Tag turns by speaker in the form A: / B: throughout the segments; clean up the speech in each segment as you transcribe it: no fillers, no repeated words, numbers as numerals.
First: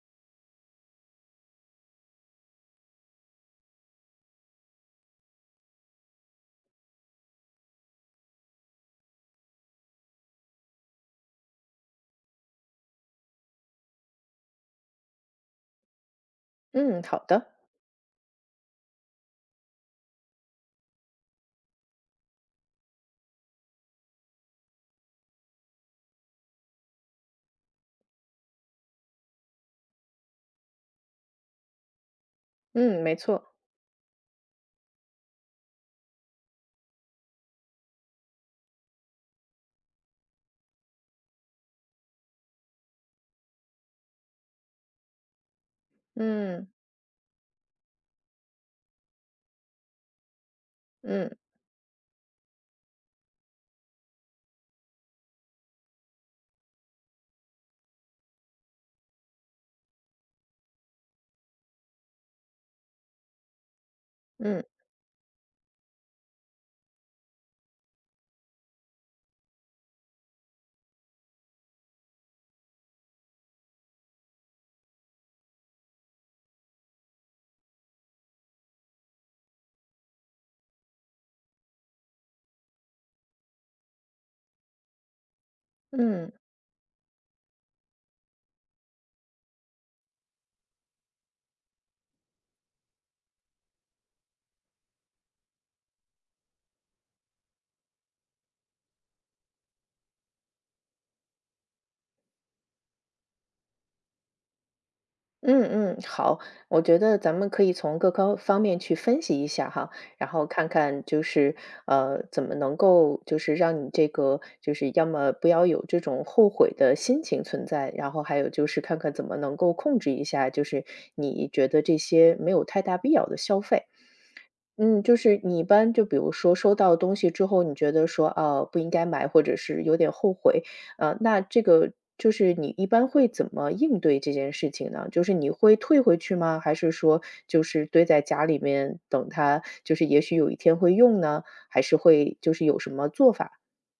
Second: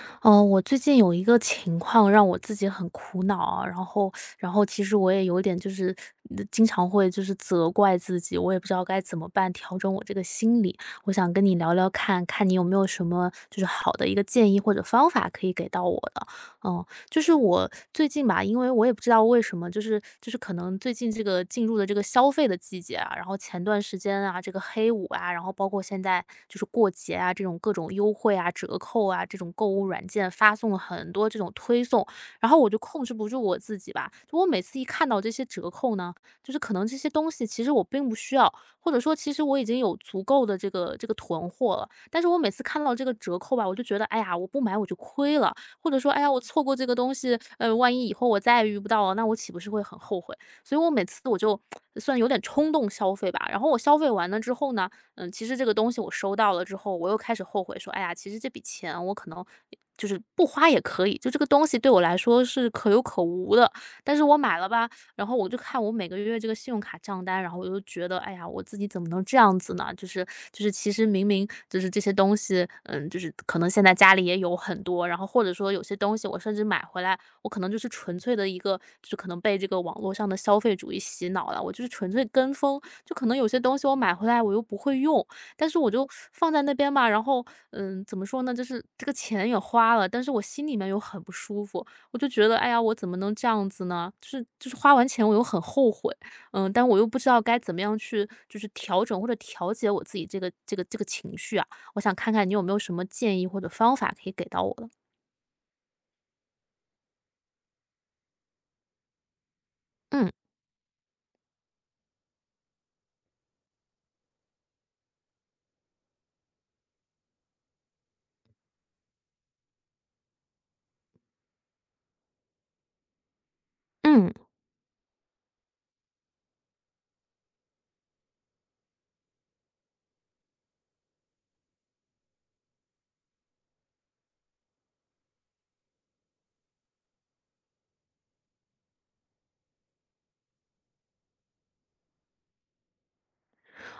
A: 我最近有一个情况让我自己很苦恼啊，然后其实我也有点就是经常会就是责怪自己，我也不知道该怎么办调整我这个心理。我想跟你聊聊看，看你有没有什么就是好的一个建议或者方法可以给到我的。嗯，
B: 嗯，
A: 就
B: 好
A: 是
B: 的，
A: 我最近吧，因为我也不知道为什么，就是可能最近这个进入的这个消费的季节啊，然后前段时间啊，这个黑五啊，然后包括现在就是过节啊，这种各种优惠啊、折扣啊，这种购物软件发送了很多这种推送，然后我就
B: 嗯，
A: 控制
B: 没
A: 不住
B: 错，
A: 我自己吧，就我每次一看到这些折扣呢，就是可能这些东西其实我并不需要，或者说其实我已经有足够的这个囤货了，但是我每次看到这个折扣吧，我就觉得哎呀，我不买我就亏了，或者说，哎呀，我错
B: 嗯
A: 过这个东西，万一以后我再也遇不到了，那我岂不是会很后悔？所以我每次
B: 嗯
A: 我就算有点冲动消费吧，然后我消费完了之后呢，嗯，其实这个东西我收到了之后，我又开始后悔说，哎呀，其实这笔钱我可能就是不花也可以，就这个东西对我来说是可有可无的，但是我买
B: 嗯
A: 了吧，然后我就看我每个月这个信用卡账单，然后我就觉得，哎呀，我自己怎么能这样子呢？就是其实明明就是这些东西，嗯，就是可能现在家里也有很多，然后或者说有些东西我甚至买回来，我可能就是纯粹的一个，就是可能被这个网络上的消费主义洗脑了，我就是纯粹跟风，就可能有些东西我买回来我又不会用，但是我就
B: 嗯
A: 放在那边嘛，然后嗯，怎么说呢，就是这个钱也花了，但是我心里面又很不舒服，我就觉得，哎呀，我怎么能这样子呢？就是花完钱我又很后悔，嗯，但我又不知道该怎么样去就是调整或者调节我自己这个情绪啊。我想看看你有没有什么建议或者方法可以给到我的。
B: 嗯嗯，好，我觉得咱们可以从各个方面去分析一下哈，然
A: 嗯。
B: 后看看怎么能够就是让你这个就是要么不要有这种后悔的心情存在，然后还有就是看看怎么能够控制一下，就是你觉得这些没有太大必要的消费。
A: 嗯
B: 嗯，就是你一般就比如说收到东西之后，你觉得说，啊，不应该买，或者是有点后悔，那这个就是你一般会怎么应对这件事情呢？就是你会退回去吗？还是说就是堆在家里面等它，就是也许有一天会用呢？还是会就是有什么做法？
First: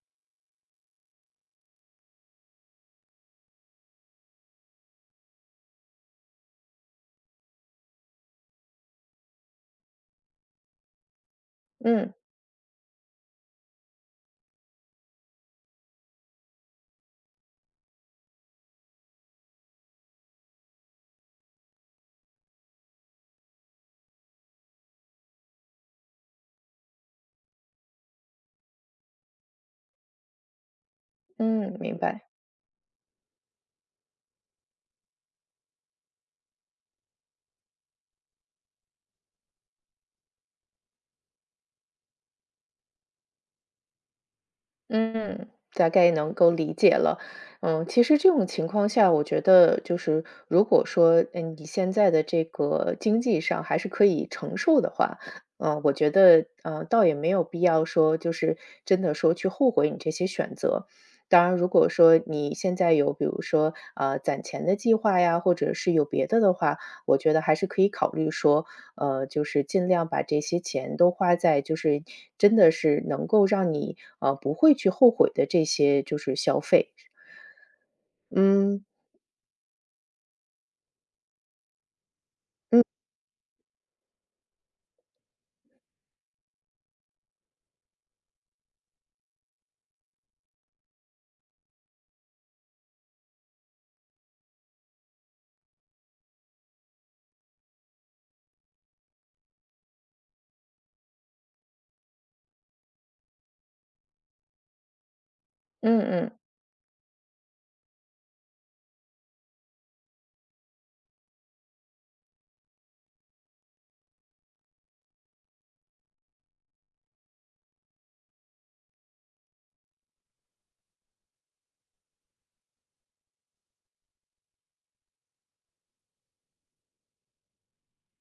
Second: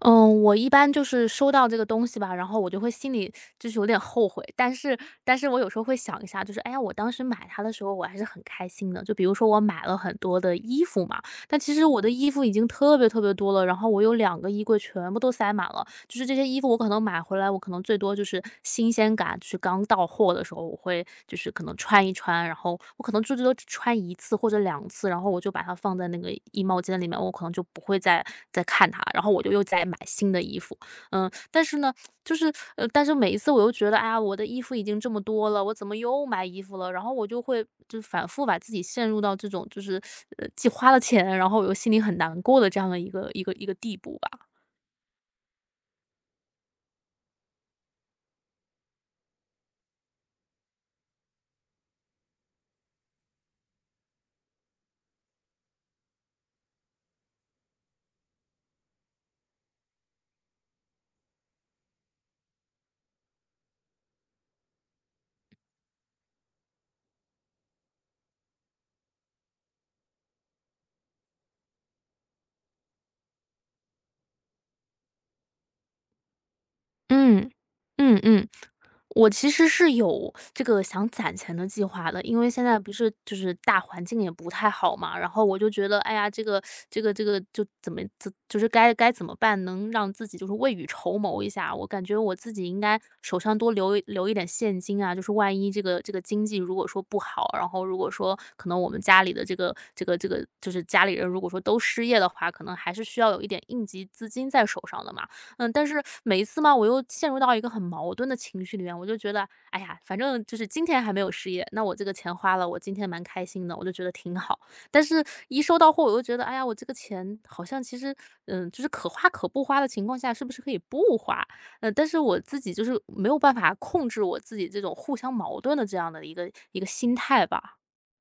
A: 嗯，我一般就是收到这个东西吧，然后我就会心里就是有点后悔，但是我有时候会想一下，就是哎呀，我当时买它的时候我还是很开心的。就比如说我买了很多的衣服嘛，但其实我的
B: 嗯，
A: 衣服已经特别特别多了，然后我有两个衣柜全部都塞满了，就是这些衣服我可能买回来，我可能最多就是新鲜感，就是刚到货的时候，我会就是可能穿一穿，然后我可能最多只穿一次或者两次，然后我就把它放在那个衣帽间里面，我可能就不会再看它，然后我就又再买新的衣服。嗯，但
B: 嗯，
A: 是呢，
B: 明白。
A: 但是每一次我又觉得，哎呀，我的衣服已经这么多了，我怎么又买衣服了？然后我就会就反复把自己陷入到这种就是既花了钱，然后我又心里很难过的这样的一个地步吧。
B: 嗯，大概能够理解了。嗯，其实这种情况下，我觉得就是如果说，嗯，你现在的这个经济上还是可以承受的话，嗯，我觉得，倒也没有必要说，就是真的说去后悔你这些选择。当然，如果说你现在有，比如说，攒钱的计划呀，或者是有别的的话，我觉得还是可以考虑说，就是尽量把这些钱都花在就是真的是能够让你，不会去后悔的这些就是消费。
A: 嗯嗯嗯。
B: 嗯，
A: 我其实是有这个想攒钱的计划的，因为现在
B: 嗯。
A: 不是就是大环境也不太好嘛，然后我就觉得，哎呀，这个就怎么怎就是该怎么办，能让自己就是未雨绸缪一下。我感觉我自己应该手上多留一点现金啊，就是万一这个经济如果说不好，然后如果说可能我们家里的这个就是家里人如果说都失业的话，可能还是需要有一点应急资金在手上的嘛。嗯，但
B: 嗯
A: 是
B: 嗯。
A: 每一次嘛，我又陷入到一个很矛盾的情绪里面，我就觉得，哎呀，反正就是今天还没有失业，那我这个钱花了，我今天蛮开心的，我就觉得挺好。但是，一收到货，我又觉得，哎呀，我这个钱好像其实，嗯，就是可花可不花的情况下，是不是可以不花？但是我自己就是没有办法控制我自己这种互相矛盾的这样的一个心态吧。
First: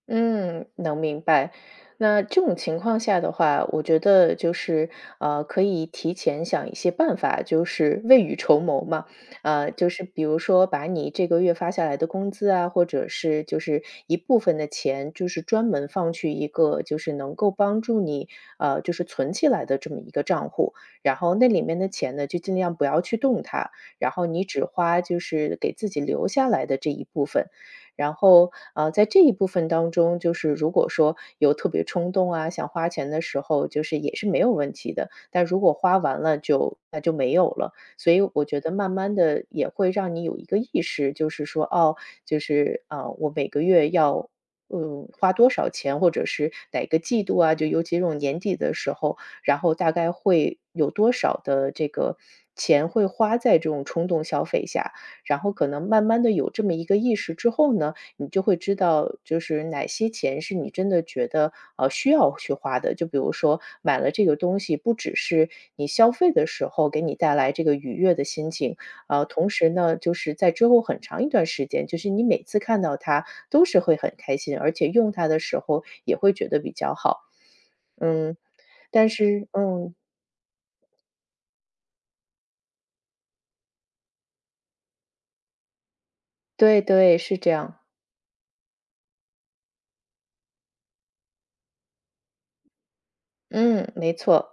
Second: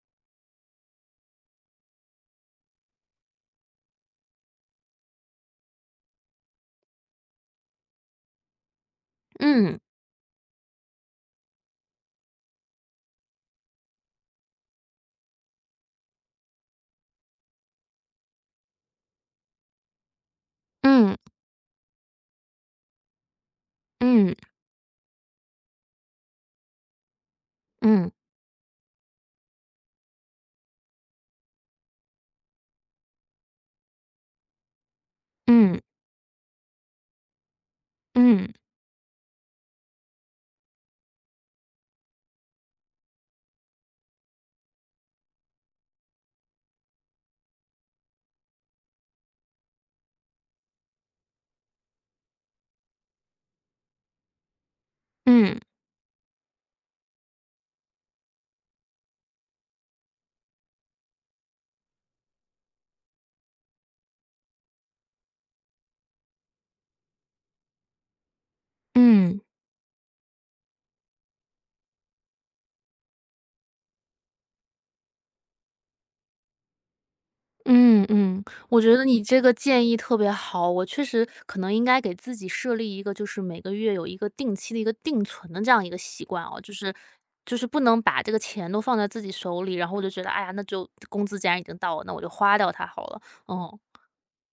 B: 嗯，能明白。那这种情况下的话，我觉得就是可以提前想一些办法，就是未雨绸缪嘛。呃，
A: 嗯
B: 就是比如说把你这个月发下来的工资啊，或者是就是一部分的钱，就是专门放去一个就是能够帮助你就是存起来的这么一个账户。然
A: 嗯
B: 后那里面的钱呢，就尽量不要去动它，然后
A: 嗯
B: 你只花就是给自己留下来的这一部分。
A: 嗯
B: 然后，在这一部分当中，就是如果说有特别冲动啊，想花钱的时候，就是也是没有问题的。但如果
A: 嗯
B: 花完了就那就没有了，所以我
A: 嗯
B: 觉得慢慢的也会让你有一个意识，就是说，哦，我每个月要。嗯，花多少钱，或者是哪个季度啊？就尤其这种年底的时候，然后大概会有多少的这个钱会花在这种冲动消费下？然后
A: 嗯
B: 可能慢慢的有这么一个意识之后呢，你就会知道就是哪些钱是你真的觉得，需要去花的。就比如说买了这个东西，不只是你消费的时候给你带来这个愉悦的心情，
A: 嗯。
B: 同时呢，就是在之后很长一段时间，就是你每次看到它都是会很开心，而且用它的时候也会觉得比较好。
A: 嗯
B: 嗯，
A: 嗯，我觉得
B: 但
A: 你这
B: 是
A: 个建
B: 嗯，
A: 议特别好，我确实可能应该给自己设立一个，就是每个月有一个定期的一个定存的这样一个习惯哦，就
B: 对
A: 是
B: 对，是这
A: 就是
B: 样。
A: 不能把这个钱都放在自己手里，然后我就觉得，哎呀，那就工资既然已经到了，那我就花掉它好了。哦，
B: 嗯，没错。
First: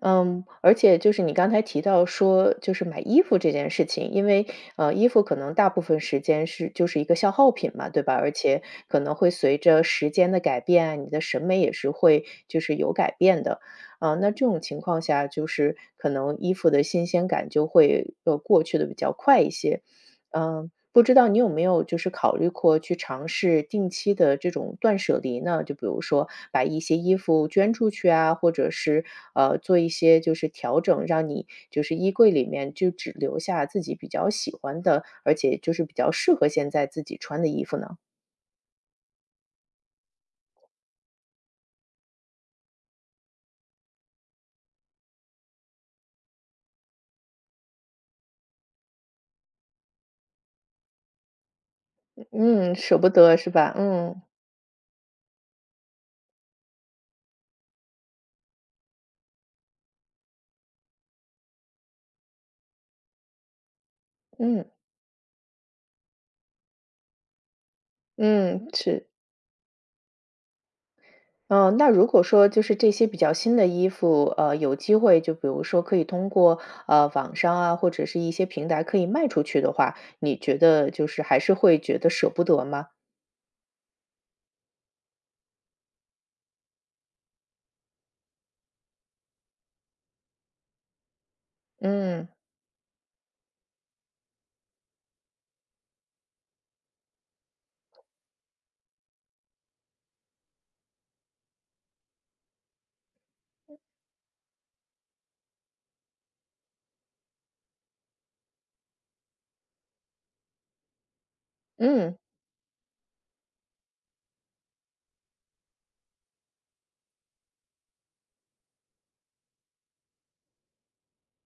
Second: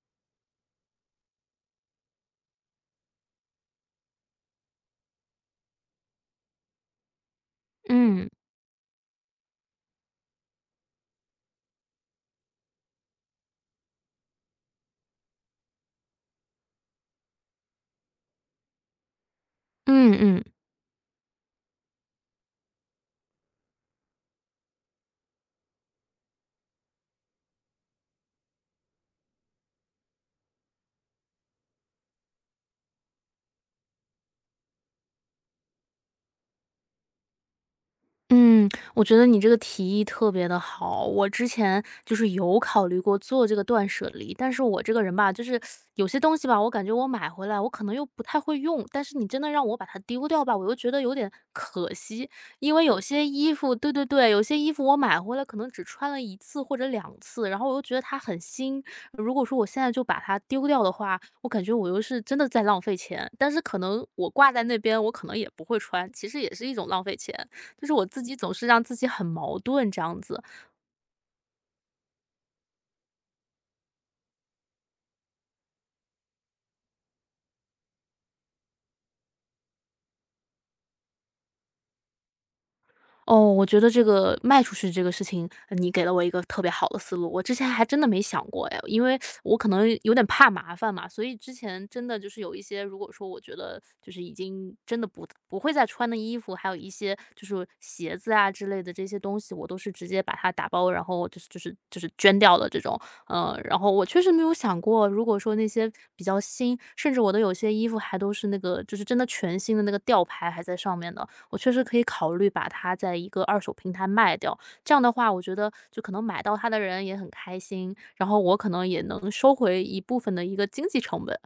B: 嗯，而且就是你刚才提到说，就是买衣服这件事情，因为衣服可能大部分时间是就是一个消耗品嘛，对吧？
A: 嗯
B: 而且可能会随着时间的改变啊你的审美也是会就是有改变的。呃，那这种情况下，就是可能衣服的新鲜感就会过去的比较快一些。
A: 嗯嗯。
B: 嗯、不知道你有没有就是考虑过去尝试定期的这种断舍离呢？就比如说把一些衣服捐出去啊，或者是做一些就是调整，让你就是衣柜里面就只留下自己比较喜欢的，而且就是比较适合现在自己穿的衣服呢？
A: 嗯，我觉得你这个提议特别的好。我之前就是有考虑过做这个断舍离，但是我这个人吧，就是有些东西吧，我感觉我买回来我可能又不太会用，但是你真的让我把它丢掉吧，我又觉得有点可惜。因
B: 嗯，
A: 为
B: 舍
A: 有
B: 不
A: 些
B: 得是
A: 衣
B: 吧？
A: 服对对
B: 嗯
A: 对，有些衣服我买回来可能只穿了一次或者两次，然后我又觉得它很新。如果说我现在就把它丢掉的话，我感觉我又是真的在浪费钱，但是可能我挂在
B: 嗯
A: 那边，我可能也不会穿，其实也是一种浪费钱。就是我自己总是
B: 嗯，
A: 让自己
B: 是。
A: 很矛盾这样子。
B: 嗯，那如果说就是这些比较新的衣服，有机会就比如说可以通过网上啊，或者是一些平台可以卖出去的话，你觉得就是还是会觉得舍不得吗？
A: 哦，我觉得这个卖出去这个事情，你给了我一个特别好的思路。我之前还真的没想过哎，因为我可能有点怕麻烦嘛，所以之前真的就
B: 嗯
A: 是有一些，如果说我觉得就是已经真的不会再穿的衣服，还有一些就是鞋子啊之类的这些东西，我都是直接把它打包，然后就是捐掉的这种。然后我确实没有想过，如果说那些比较新，甚至我的有些衣服还都是那个就是真的全新的那个吊牌还在上面的。我确实可以
B: 嗯。
A: 考虑把它在一个二手平台卖掉。这样的话，我觉得就可能买到它的人也很开心，然后我可能也能收回一部分的一个经济成本。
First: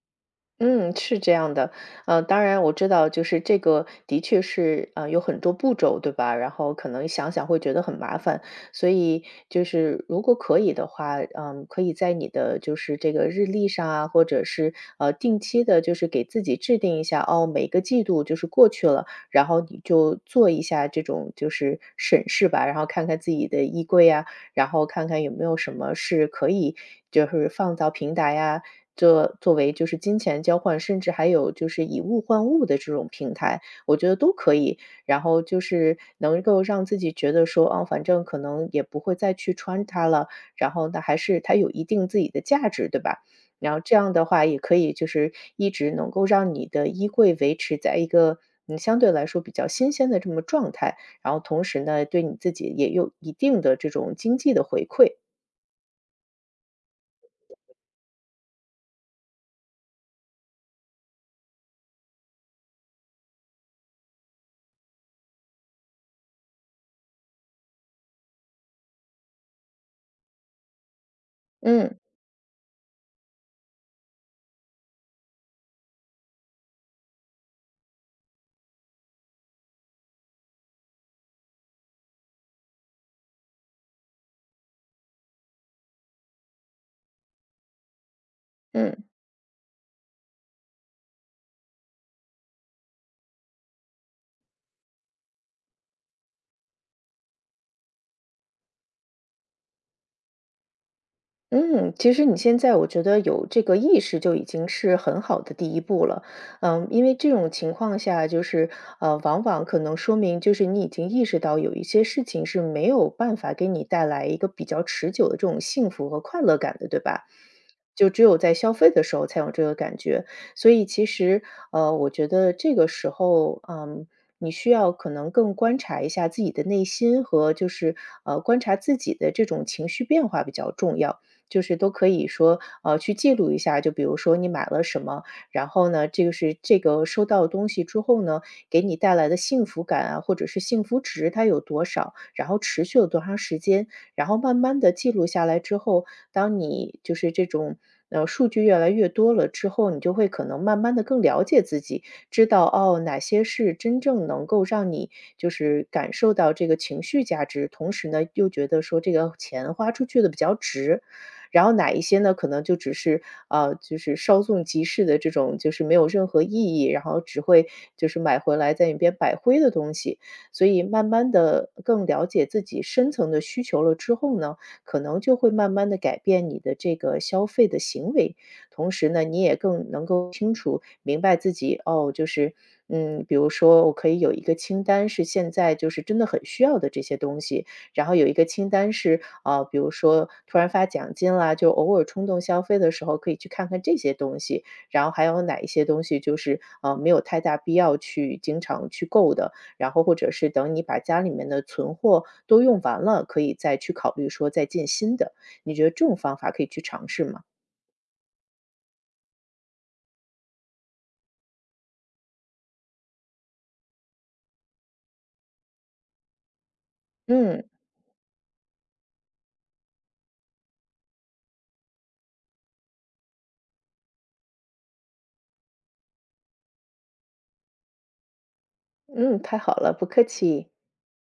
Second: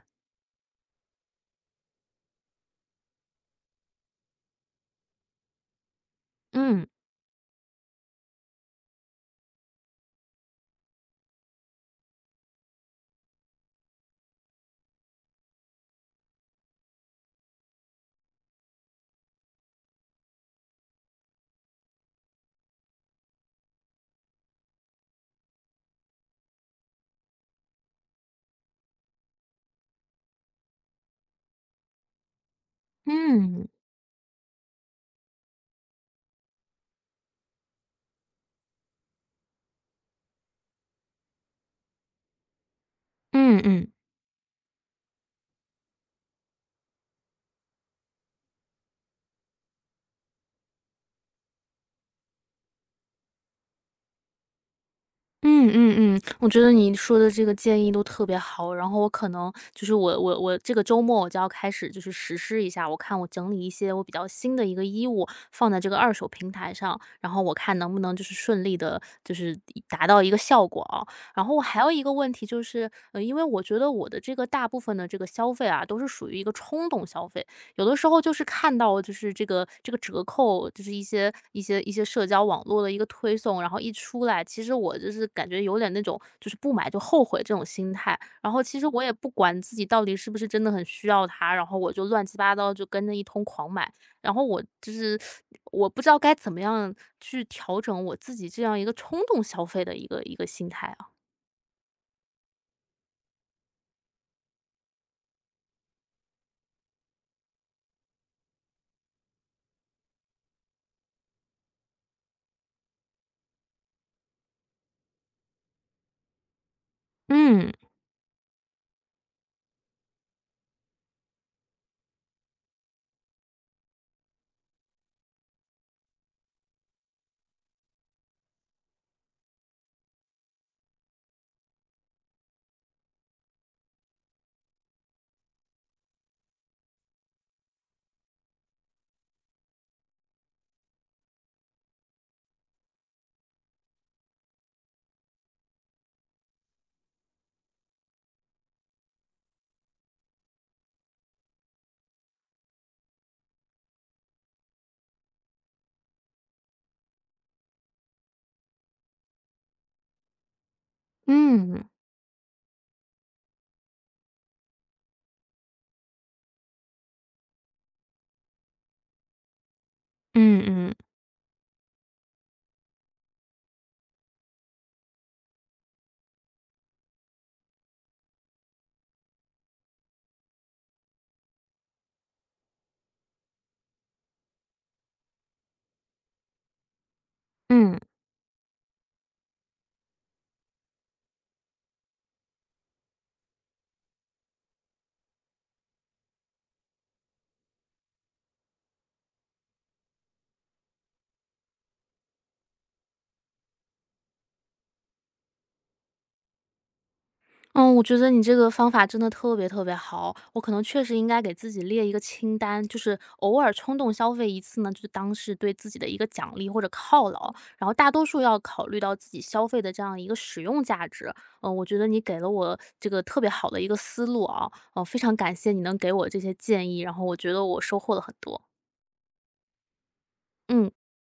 B: 嗯，是这样的，当然我知道，就是这个的确是，有很多步骤，对吧？然后
A: 嗯。
B: 可能想想会觉得很麻烦，所以就是如果可以的话，嗯，可以在你的就是这个日历上啊，或者是定期的，就是给自己制定一下，哦，每个季度就是过去了，然后你就做一下这种就是审视吧，然后看看自己的衣柜啊。然后看看有没有什么是可以就是放到平台呀，这作为就是金钱交换，甚至还有就是以物换物的这种平台，
A: 嗯
B: 我觉得都可以。然后就是能够让自己觉得说，啊，反正可能也不会再去穿它了，然后呢，还是它有一定自己的价值，对吧？
A: 嗯
B: 然后
A: 嗯。
B: 这样的话也可以就是一直能够让你的衣柜维持在一个嗯相对来说比较新鲜的这么状态。然后同时呢，对你自己也有一定的这种经济的回馈。
A: 嗯嗯嗯，我觉得你说的这个建议都特别好，然后我可能就是我这个周末我就要开始就是实施一下，我看我整理一些我比较新的一个衣物放在这个二手平台上，然后我看能不能就是顺利的，就是达到一个效果啊。然后我还有
B: 嗯，
A: 一个问题就是，因为我觉得我的这个大部分的这个消费啊，都是属于一个冲动消费。有的时候就是看到就是这个折扣，就是一些社交网络的一个推送，然后一出来，其实我就是感觉有点那种就是不买就后悔这种心态。然后其实我
B: 嗯。
A: 也不管自己到底是不是真的很需要它，然后我就乱七八糟就跟着一通狂买。然后我就是我不知道该怎么样去调整我自己这样一个冲动消费的一个心态啊。
B: 嗯，其实你现在我觉得有这个意识就已经是很好的第一步了。嗯，因为这种情况下，就是往往可能说明就是你已经意识到有一些事情是没有办法给你带来一个比较持久的这种幸福和快乐感的，对吧？
A: 嗯
B: 就只有在消费的时候才有这个感觉。所以其实我觉得这个时候，嗯。你需要可能更观察一下自己的内心和就是观察自己的这种情绪变化比较重要。就是都可以说，去记录一下，就比如说你买了什么，然后呢，这个是这个收到东西之后呢，给你带来的幸福感啊，或者是幸福值它有多少，然后持续了多长时间，然后慢慢的记录下来之后，当你就是这种。数据越来越多了之后，你就会可能慢慢的更了解自己，知道哦哪些是真正能够让你就是感受到这个情绪价值，同时呢又觉得说这个钱花出去的比较值，然后
A: 嗯
B: 哪一些呢，可能就只是就是稍纵即逝的这种，就是没有任何意义，然后只会就是买回来在那边摆灰的东西。
A: 嗯
B: 所以
A: 嗯
B: 慢慢的更了解自己深层的需求了之后呢，可能就会慢慢的改变你的这个消费的行为。同时呢，你也更能够清楚明白自己，哦，就是，嗯，比如说我可以有一个清单是现在就是真的很需要的这些东西，
A: 嗯。
B: 然后有一个清单是，比如说突然发奖金啦，就偶尔冲动消费的时候可以去看看这些东西，然后还有哪一些东西就是没有太大必要去经常去购的，然后或者是等你把家里面的存货都用完了，可以再去考虑说再进新的。你觉得这种方法可以去尝试吗？
A: 嗯，我觉得你这个方法真的特别特别好，我可能确实应该给自己列一个清单，就是偶尔冲动消费一次呢，就当是对自己的一个奖励或者犒劳，
B: 嗯
A: 然后大多数要考虑到自己消费的这样一个使用价值。嗯，我觉得你给了我这个特别好的一个思路啊，嗯，非常感谢你能给我这些建议，然后我觉得我收获了很多。
B: 嗯，太好了，不客气。
A: 嗯。